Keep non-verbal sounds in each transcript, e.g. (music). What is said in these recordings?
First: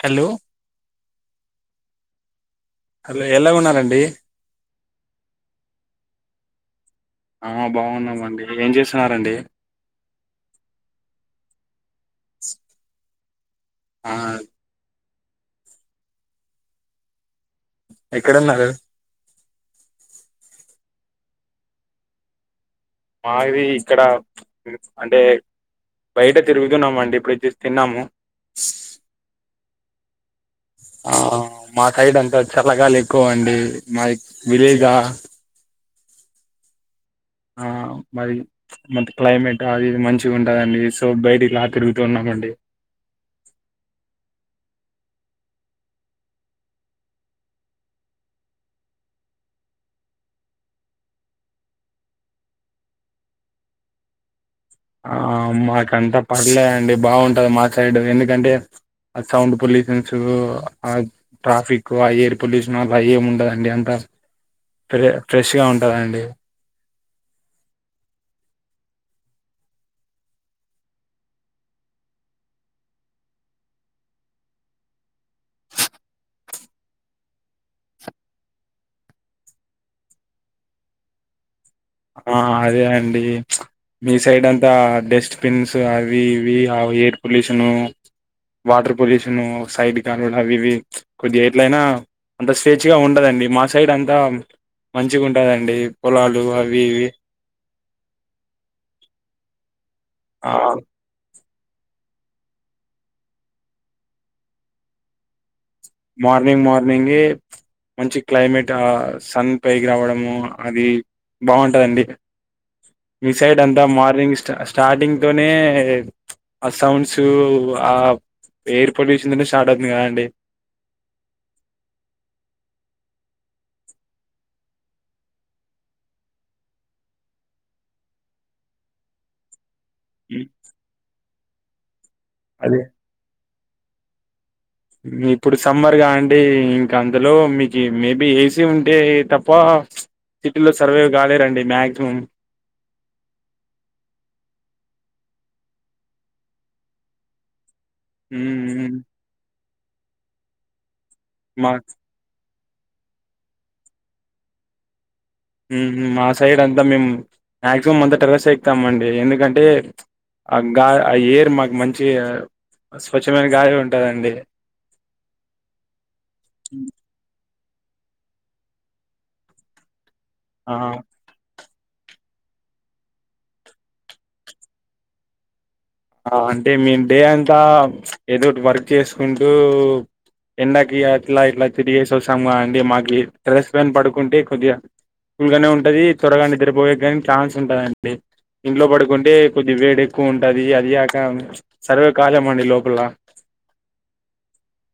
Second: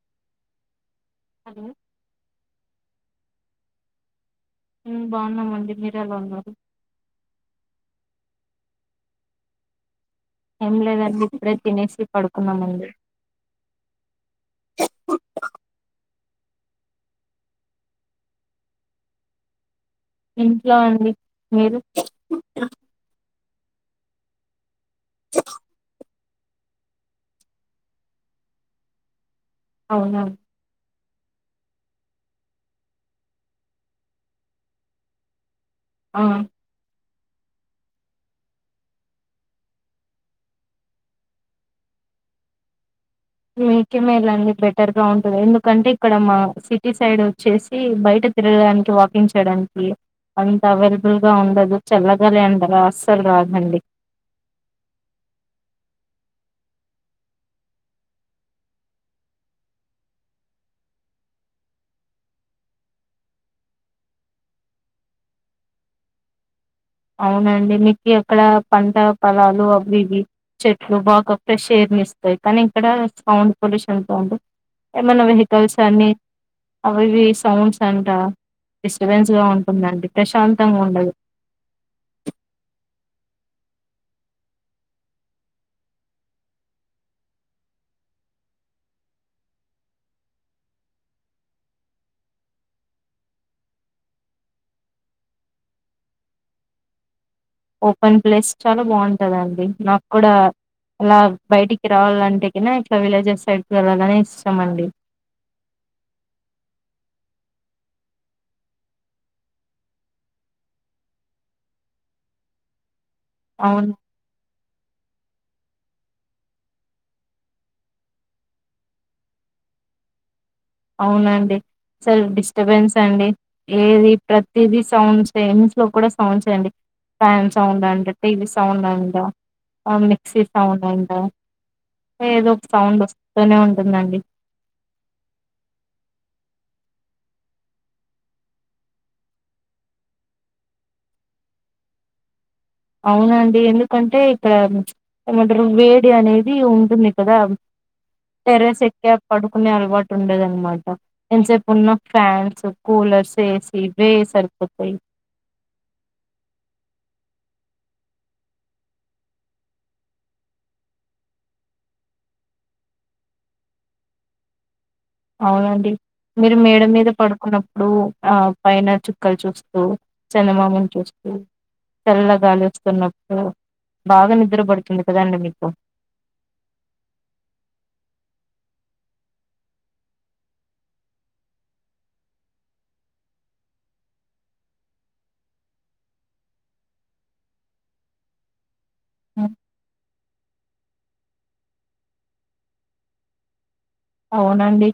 Hello hello hello ఎలా ఉన్నారండి బాగున్నామండి మీరెల వున్నారు ఆ బాగున్నామండి ఏం చేస్తున్నారండి ఏం లేదండి ఇప్పుడే తినేసి పడుకున్నామండి ఆ ఎక్కడున్నారు ఇంట్లో అండి మీరు మాది ఇక్కడ బి అంటే బయట తిరుగుతున్నామండి ఇప్పుడే జస్ట్ తిన్నాము అవునా ఆ మా సైడ్ అంతా చల్లగాలు ఎక్కువ అండి మా విలేజా ఆ ఆ మరి మ క్లైమేట్ అది ఇది మంచిగుంటదండి సో బయట ఇలా తిరుగుతూ ఉన్నామండి మీకే మేలు అండి బెటర్గా ఉంటుంది ఎందుకంటే ఇక్కడ మా సిటీ సైడ్ వచ్చేసి బయట తిరగడానికి వాకింగ్ చేయడానికి అంత అవైల్బుల్గా ఉండదు చల్లగాలి అంటారా అస్సలు రాదండి ఆ మాకంతా పర్లే అండి బాగుంటది మా సైడ్ ఎందుకంటే ఆ సౌండ్ పొల్యూషన్స్ ఆ ట్రాఫిక్ ఆ ఎయిర్ పొల్యూషన్ అలా ఏమ్ ఉండదండి అంత ఫ ఫ్రెష్గా ఉంటదండి అవునండి మీకీ అక్కడ పంట పొలాలు అవి ఇవి చెట్లు బాగా అక్కడ ఫ్రెష్ ఎయిర్ నీ ఇస్తాయి కానీ ఇక్కడ సౌండ్ పొల్యూషన్తో ఉంటంది ఏమైన్నా వెహికల్స్ అన్ని అవిఇవి సౌండ్స్ అంట డిస్టబెన్స్గా ఉంటుందండి ప్రశాంతంగా ఉండదు ఆ అదే అండి మీ సైడ్ అంతా డస్ట్బిన్స్ అవి ఇవి ఆ air pollution water pollution side కాలులు అవి ఇవి కొద్దిగా ఎట్లయినా అంత స్వేచ్ఛగా ఉంటదండి మా సైడ్ అంతా మంచిగా ఉంటదండి పొలాలు అవి వి వి ఓపెన్ ప్లేస్ చాలా బాగుంటదండి నాకు కూడా ఆ అలగ్ బయటికి రావాలంటే కనా ఇట్లా విలేజెస్ సైడ్కి వెళ్ళాలని ఇష్టామండి మార్నింగ్ మార్నింగ్ ఏ మంచి క్లైమేట్ సన్ పైకి రావడము అది బాగుంటదండి ఈ సైడ్ అంతా అవును మార్నింగ్స్ స్ట స్టార్టింగ్ తోనే ఆ సౌండ్స్ ఆ ఎయిర్ పొల్యూషన్తనే స్టార్ట్ అవుతుంది కదండి అవునండి సరే డిస్టర్బెన్స్ అండి ఏది ప్రతిదీ సౌండ్స్ సే ఇంట్లో కూడా సౌండ్స్ సేనండి ఫ్యాన్ సౌండ్ అంట టీవీ సౌండ్ అంట మిక్సీ సౌండ్ అంట ఏదో ఒక అదే సౌండ్ వస్తూనే ఉంట ఉందండి ఇప్పుడు సమ్మర్గా అండి ఇంకా అందులో మీకు మేబీ ఏసీ ఉంటే తప్ప సిటీలో సర్వే కాలేరండి మ్యాక్సిమం అవునండి ఎందుకంటే ఇక్కడ జ ఏమంటారు వేడి అనేది ఉంటుంది కదా టెర్రస్ మ్మ్ ఎక్కి పడు కొనే అలవాటు ఉండేదనమాట ఎంతసేపు మా ఉన్న ఫ్యాన్స్ కూలర్స్ ఏ సీ ఇవే సరిపోతాయి మా సైడ్ అంతా మేము మాక్సిమం అంతా టెర్రస్ ఏ ఎక్కుతమండి ఎందుకంటే ఆ గా ఆ ఎయిర్ మాకు మంచి స్వచ్ఛమైన గాలి ఉంటదండి అవునండి మీరు మేడ హ్మ్. మీద పడుకున్న ఇప్పుడు ఆ పైన చుక్కలు చూస్తూ ఆ చందమామని చూస్తూ తెల్ల గాలి వస్తున్నప్పుడు బాగా నిద్ర పడుతుంది కదండి మీకు అంటే మేము డే అంతా ఏదోటి వర్క్ చేసుకుంటూ ఎండాకి అట్లా ఇట్లా తిరిగేసి వస్తాము కదా అండి మాకి టెర్రస్ పైన పడుకుంటే కొద్దిగా కూల్ గానే ఉంటుంది త్వరగా నిద్రపోయే కానీ ఛాన్స్ ఉంటదండి ఇంట్లో పడుకుంటే ఆ కొద్ది వేడి ఎక్కువ ఉంటది సక సర్వే కాలమండి లోపల అవునండి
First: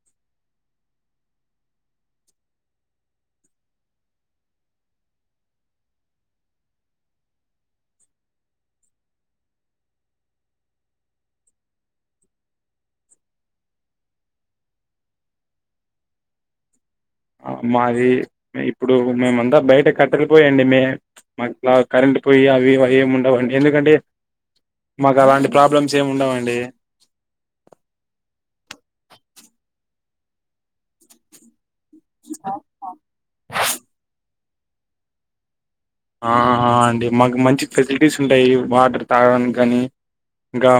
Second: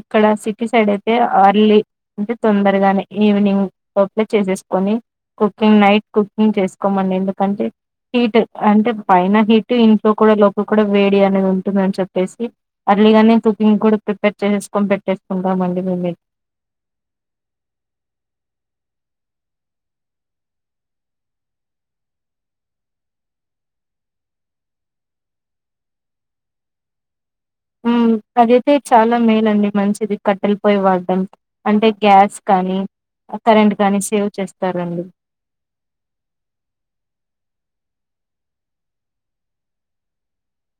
ఇక్కడ సిటీ సైడ్ అయితే అర్లీ అంటే తొందరగానే ఈవినింగ్ లోపల చేసేసుకొని కుకింగ్ నైట్ కుకింగ్ చేసుకోమండి ఎందుకంటే హీట్ అంటే పైన హీట్ ఇంట్లో కూడా లోపల కూడా వేడి అనేది ఉంటుందని చెప్పేసి అర్లీగానే కుక్ ఇం కూడా ప్రిపేర్ చేసేసుకొని పెట్టేసుకుంటామండి మేమే మాది ఇప్పుడు మేమంతా బయట కట్టలిపోయిండి మే మాకులా కరెంట్ పోయి అవి అవి ఏమి ఉండవండి ఎందుకంటే మాకు అలాంటి ప్రాబ్లమ్స్ ఏమి ఉండవండి అదైతే చాలా మేలండి మంచిది కట్టెలిపోయ వాడటనికి అంటే గ్యాస్ కానీ కరెంట్ కానీ సేవ్ చేస్తారండి ఆ అండి మాకు మంచి ఫెసిలిటీస్ ఉంటాయి వాటర్ తాగడానికి గానీ ఇంకా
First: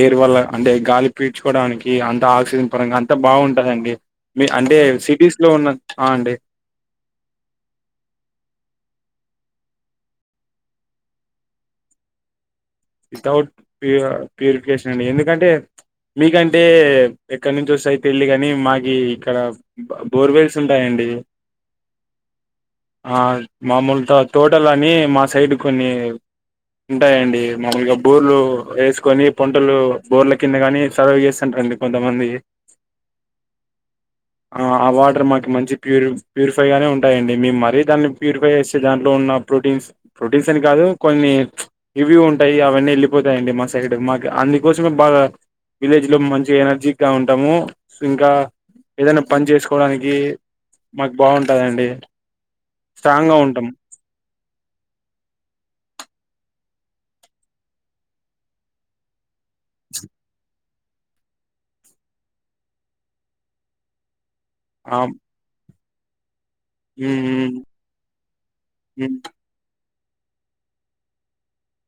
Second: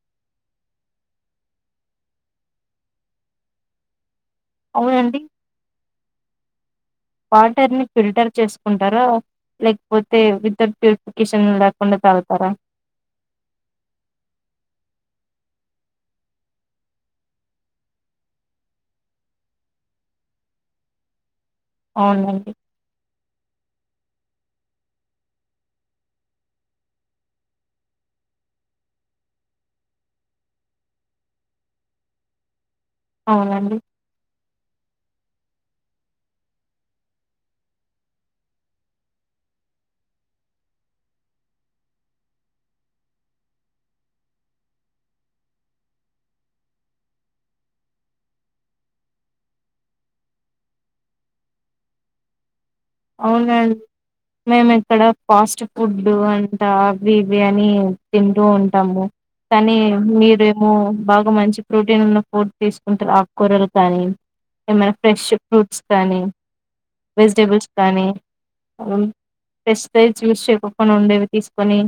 ఎయిర్ వల్ల అంటే గాలి పీడ్చుకోవడానికి అంత ఆక్సిజన్ పరంగా అంత బాగుంటదండి మీ అంటే అవునండి సిటీస్ లో ఉన్నా అ అండి వాటర్ ని ఫిల్టర్ చేసుకుంటారా లేకపోతే వితౌట్ ప్యూరిఫికేషన్ లేకుండా తాగుతారా వితౌట్ ప్యూ ప్యూరిఫికేషన్ అండి ఎందుకంటే మీకంటే ఎక్కడి నుంచి వస్తాయి తెలీదు గానీ మాకి ఇక్కడ బోర్వెల్స్ ఉంటాయండి అవునండి ఆ మామూలుతో తోటలు అని మా సైడ్ కొన్ని ఉంటాయండి మామూలుగా బోర్లు వేసుకొని పంటలు బోర్ల కింద కాని సర్వే చేస్తుంటారండి కొంతమంది అవునండి ఆ ఆ వాటర్ మాకి మంచి ప్యూరి ప్యూరిఫై గానే ఉంటాయండి మేము మరీ దాన్ని ప్యూరిఫై చేస్తే దాంట్లో ఉన్న ప్రోటీన్స్ ప్రోటీన్స్ అని కాదు కొన్ని ఇవి ఉ అవన్నీ వెళ్ళిపోతాయండి మా సైడ్ మాకు అందుకోసమే బాగా విలేజ్ లో మంచి ఎనర్జీ గా ఉంటాము ఇంకా ఏదైనా పని చేసుకోవడానికి మాకు బాగుంటాదండి స్ట్రాంగ్ గా ఉంటాం అవునండి మేము ఇక్కడ ఫాస్ట్ ఫుడ్ అంట అవి ఇవి అని తింటూ ఉంటాము కాని మీరు బాగా మంచి ప్రోటీన్ ఉన్న ఫుడ్ తీసుకుంటారు ఆకుకూరలు కానీ ఏమైనా ఫ్రెష్ ఫ్రూట్స్ కాని హ్మ్మ్ కానీ టెస్ట్ ప్రైస్ చూసుకోకుండా ఉండేవి తీసుకొని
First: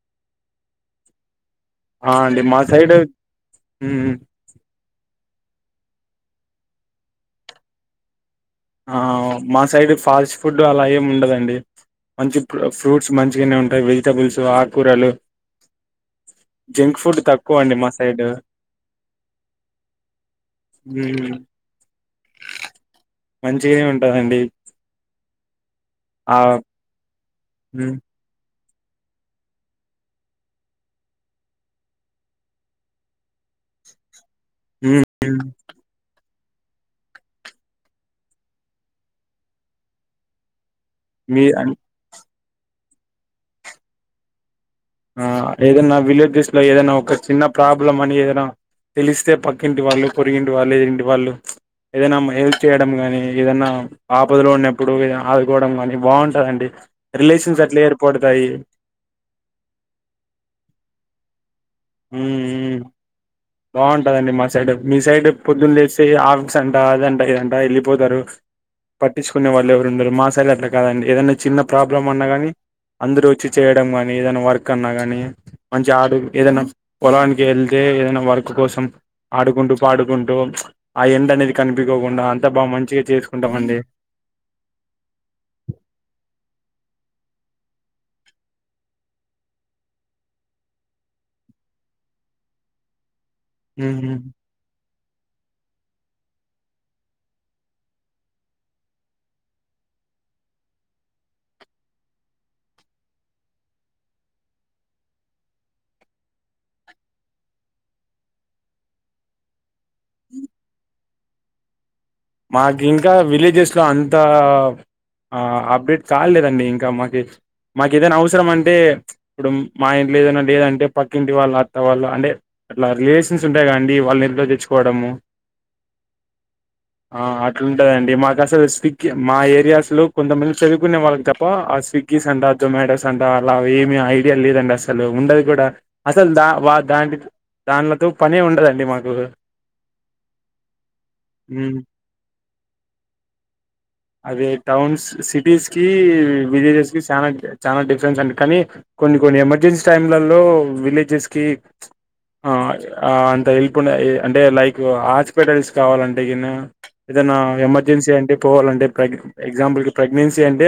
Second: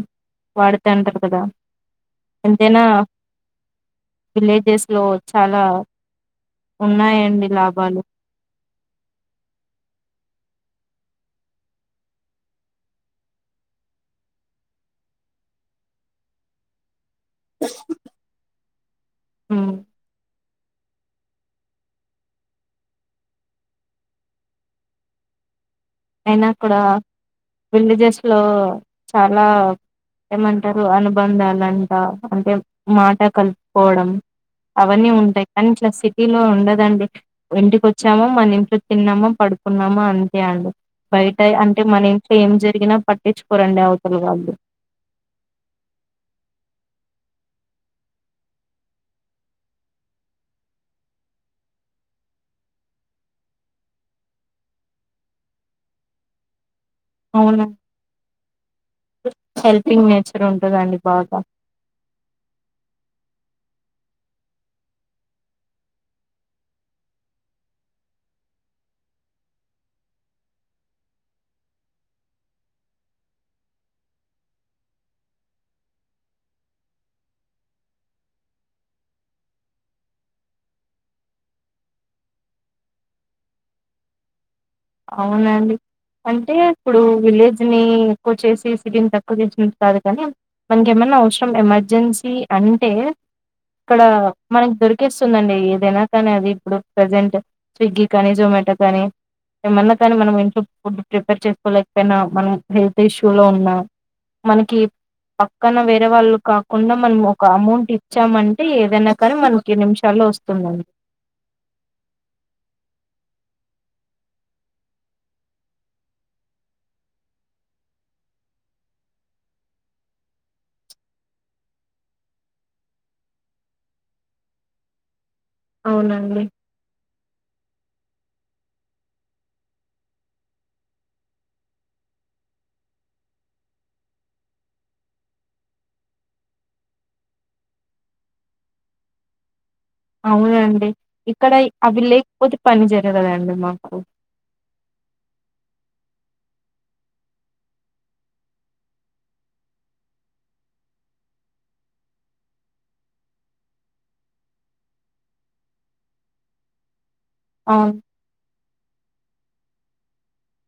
వాడుత అంటారు కదా ఆ అండి మా ఎంతైనా సైడ్ విలేజెస్ లో చాలా ఉన్నాయండి లాభాలు ఆ మా సైడ్ ఫాస్ట్ ఫుడ్ అలా ఏమి ఉండదండి మంచి ఫ్రూట్స్ మంచిగానే ఉంటాయి వెజిటబుల్స్ ఆకూరలు జంక్ ఫుడ్ తక్కువ అండి మా సైడ్ హ హ్మ్ మంచిగానే ఉంటాందండి అయినా కూడా ఉమ్, విలేజెస్ లో చాలా ఏమంటారు అనుబంధాలంట అంటే మాట కలుపుకోవడం ఉమ్, అవన్నీ ఉమ్, ఉంటాయి కానీ ఇట్లా సిట్ సిటీ లో ఉండదండి ఇంటికి వచ్చాము మన ఇంట్లో తిన్నామ పడుకున్నామ అంతే అండి. మీ బయటయి అంటే మని ఏం జరిగినా పట్టిచుకోరండి అవతల వాళ్ళు. ఆ ఏదన్నా విలేజెస్ లో ఏదైనా ఒక చిన్న ప్రాబ్లం అని ఏదైనా తెలిస్తే పక్కింటి వాళ్ళు పొరిగింటి వాళ్ళు ఎదిరెంటి వాళ్ళు ఏదైనా హెల్ప్ చేయడం గాని ఏదనా ఆపదలో ఉన్నప్పుడు ఏదైనా ఆదుకోవడం ని బావుంటందండి. రిలేషన్స్ అవును అట్లే ఏడ్పడుతాయి. అక్కడే ఉండదండి బాగా హ్మ్ హ్మ్ బావుంటదండి మా సైడ్ మీ సైడ్ పొద్దున్న లేసి ఆఫీస్ అంట అదంట ఇదంట ఎల్లిపోతారు పట్టిచుకునే వాళ్ళు ఎవరు ఉండరు మా సైడ్ అట్లా కాదండి ఏదన్న చిన్న ప్రాబ్లం అన్న గానీ అందరు వచ్చి చేయడం గాని ఏదైనా వర్క్ అన్నా గానీ మంచి ఆడు ఏదైనా పొలానికి ఎల్తే ఏదైనా వర్క్ కుడ్ (unintelligible) కోసం ఆడుకుంటూ పాడుకుంటూ ప్చ్ ఆ ఎండ అనేది కనిపికోకుండా అంతా బామంచి చేసుకుంటాం అండి. అవునండి అంటే ఇప్పుడూ విలేజ్ నీ ఎక్కువ చేసి సిటీని తక్కువ చేసినటు కాదుకానీ మనకి ఏమన్న అవసరం ఎమర్జెన్సీ అంటే ఇక్కడా ఉహు. మన దొరిక్ కిస్సుందండి ఏదైనా కానీ అది ఇప్పుడు ప్రజెంట్ స్విగ్గి కానీ జొమాటో గానీ ఏమన్నా కానీ మనము ఇంట్లో ఫుడ్ ప్రిపేర్ చేసుకోలేకపోయినా మనం హెల్త్ ఇష్యూ లో ఉన్నా మనకి పక్కన వేరే వాళ్ళు కాకుండా మనం ఒక అమౌంట్ ఇచ్చామంటే ఏదైనా కానీ మనకి నిమిషాల్లో వస్తుందండి. మాకు ఇంకా విలేజెస్ లో అంతా ఆ అప్డేట్ కాలేదండి ఇంకా మాకి మాకేదైనా అవసరం అంటే ప్చ్ ఇప్పుడు మా ఇంట్లో ఏదైనా లేదంటే పక్కింటి వాళ్ళు అత్త వాళ్ళు అంటే అట్లా రిలేషన్స్ ఉంటాయికదండి వాళ్ళ ఇట్లో తెచ్చుకోవడము అవునండి ఆ అట్లుంటుదండి మాకు అసలు స్విగ్గి మా ఏరియాస్ లో కొంతమంది చదువుకునే వాళ్ళు తప్పా ఆ స్విగ్గీస్ అంట జొమాటోస్ అంటా అలా ఏమీ ఐడియా లేదండస్సలు ఉండదు కూడా అసలు దా-వా-దా-దాంలతో పనే ఉండదండి మాకు. అవునండి ఇ ఇక్కడై మ్మ్ అవి లేపోతే పని జరగగదండి మాకు. అదే టౌన్స్ సిటీస్ కి విలేజెస్ కి చనా చాలా డిఫరెన్స్ అం కానీ కొన్ని కొన్ని ఎమర్జెన్సీ టైంలలో విలేజెస్ కి అ అ అంత హెల్ప్ ఉన్నా అంటే లైక్ హాస్పిటల్స్ కావాలంటే అగనా ఏదైనా అవును ఎమర్జెన్సీ అంటే పోవాలంటే ప్రగ్ ఎగ్జాంపుల్కి ప్రెగ్నెన్సీ అంటే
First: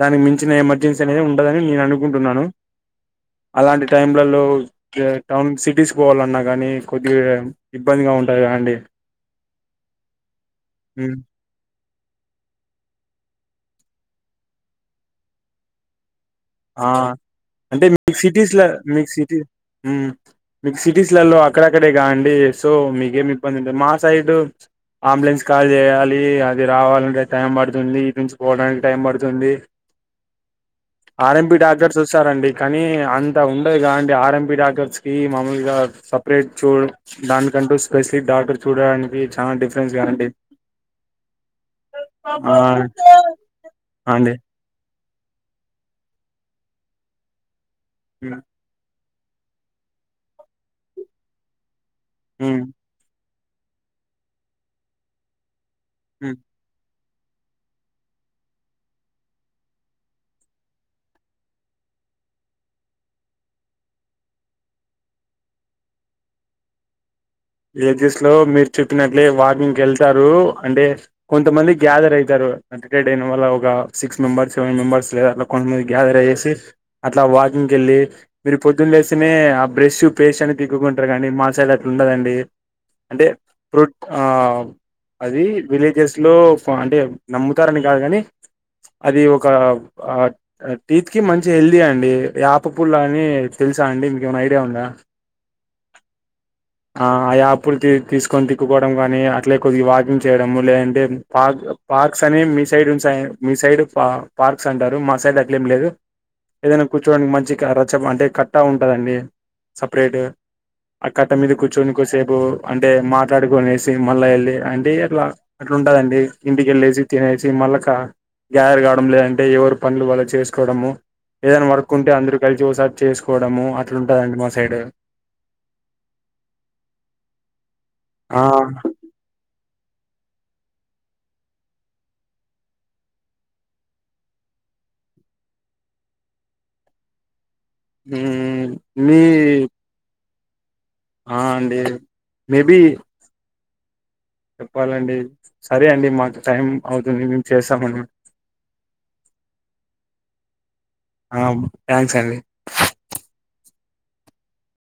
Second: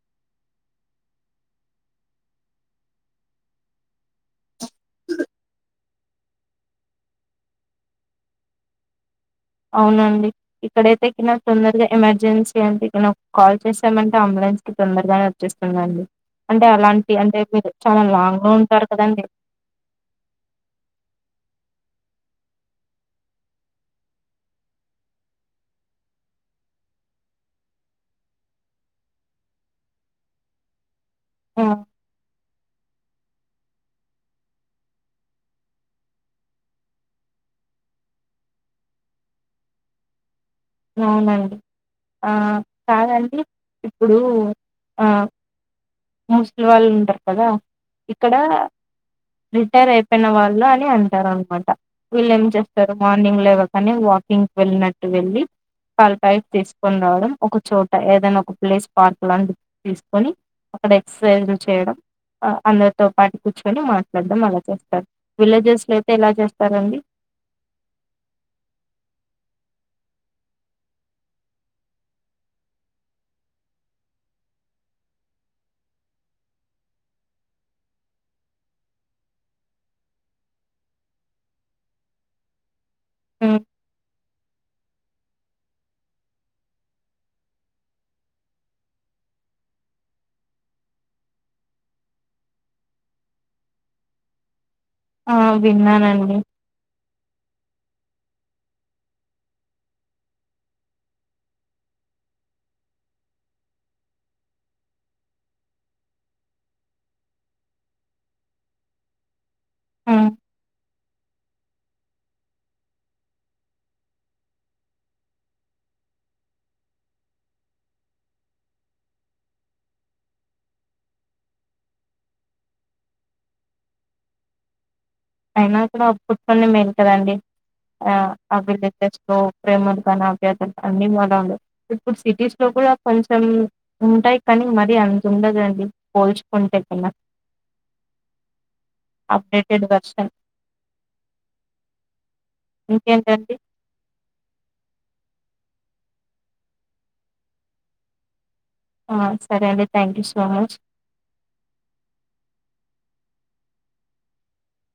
దానికి మించిన ఎమర్జెన్సీ అనేది ఉండదని నేను అనుకుంటున్నాను అలాంటి టైంలలో టౌన్ సిటీస్ పోవాలన్నా కానీ కొద్దిగా ఇబ్బందిగా ఉంటుంది అండి అవునండి ఇక్కడైతే (unintelligible) తొందరగా ఎమర్జెన్సీ అంటే ఇక్కడ కాల్ చేసామంటే అంబులెన్స్ కి తొందరగానే వచ్చేస్తుందిండి ఆ అంటే మీకు లాంగ్ లో సిటీస్ల ఉంటారు మీకు కదండి సిటీ ఉమ్ మీకు సిటీస్ లలో అక్కడ అక్కడే కా అండి సో మీకేం ఇబ్బంది ఉంటుంది మా సైడ్ అంబులెన్స్ కాల్ చేయాలి అది రావాలంటే టైం పడుతుంది ఇటి నుంచి పోవడానికి టైం పడుతుంది ఆర్ఎంపి ఆ డాక్టర్ చూస్తారండి కానీ అంత ఉండదు గా అండి ఆర్ఎంపి డాక్టర్స్ కి మామూలుగా సపరేట్ చూ దానికంటూ స్పెషలిస్ట్ డాక్టర్ చూడడానికి చాలా డిఫరెన్స్ కాదండి అవునండి ఆ కాదండి ఇప్పుడు అండి ఆ ముూసలి వాళ్ళు ఉంటారు కదా ఇక్కడ మ్మ్ రిటైర్ అయిపోయిన వాళ్ళు అని అంటారు అనమాట వీళ్ళు ఏం మ్మ్ చేస్తారు మా మార్నింగ్ లేవ కాని వాకింగ్కి వెళ్ళినట్టు వెళ్ళి పాల ప్యాకెట్ తీసుకున్నా వడం ఒక చోట ఏదనా ఒక ప్లేస్ పార్క్ లాంటి తీసుకొని అక్కడ ఎక్సర్సైజ్ చేయడం అందరితో పాటు కూర్చొని మాట్లాడడం అలా చేస్తారు విలేజెస్ లో అయితే ఎలా చేస్తారండి విలేజెస్ లో మీరు చెప్పినట్లే వాకింగ్ వెళ్తారు అంటే కొంతమంది గ్యాదర్ అవుతారు అకే డైన్ వల్ల ఒక సిక్స్ మెంబర్స్ సెవెన్ మెంబర్స్ లేద అట్లా కొంతమంది గ్యాదర్ అయేసి అట్లా వాకింగ్కి వెళ్ళి మీరు పొద్దున్న లేస్తేనే ఆ బ్రష్ పేస్ట్ అని తిక్కుకుంటారు కానీ మా సైడ్ అట్లా ఉండదండి అంటే ఉమ్ ఫ్రూట్ ఆహ్ అది విలేజెస్లో అంటే నమ్ముతారని కాదు కానీ అది ఒక ఆ ఆ టీత్ కి మంచి హెల్తీ అండి యాప పుల్ల అని తెలుసా అండి మీకేమైనా ఐడియా ఉందా ఆ విన్నానండి ఆ యాప్పుల్ల తీసుకొని తిక్కుకోవడం కానీ అట్లే కొద్దిగా వాకింగ్ చేయడము లేదంటే పార్క్ పార్క్స్ అని మీ సైడ్ ఉ మీ సైడ్ పా పార్క్స్ అంటారు మా సైడ్ అట్లేం లేదు ఏదైనా కూర్చోడానికి మంచిగ రచ్చ అంటే కట్టా ఉంటదండి సపరేట్ గా ఉమ్ అక్కక్ కట్ట మీద కూర్చొని కొసేపు అంటే మాట్లాడుకునేసి మళ్ళా ఎళ్ళి అంటే అట్లా అట్లుంటదండి ఇంటికెళ్ళేసి తినేసి మళ్ళాగా గ్యాదర్ కావడం లేదంటే ఎవరి పనులు వాళ్ళు చేసుకోవడము ఏదైనా వర్క్ ఉంటే అందరు కలిసి ఓసారి చేసుకోవడము అట్లుంటదండి మా సైడ్ అయినా ఇక్కడ (unintelligible) ఆ ఆ విలేజెస్ లో ప్రేమలు కానీ ఆప్యాయతలు అన్నీ మారాలి ఇప్పుడు సిటీస్ లో కూడా కొంచెం ఉంటాయి కానీ మరీ అంత ఉండదండి పోల్చుకుంటే కన్నా హుమ్ మీ అప్డేటెడ్ వెర్షన్ ఆ అండి మే బి ఇంకేంటండి చెప్పాలండి సరే అండి మాకు టైం అవుతుంది మేము చేస్సామండి ఆ సరే అండి థ్యాంక్యూ సో మచ్ థ్యాంక్స్ అండి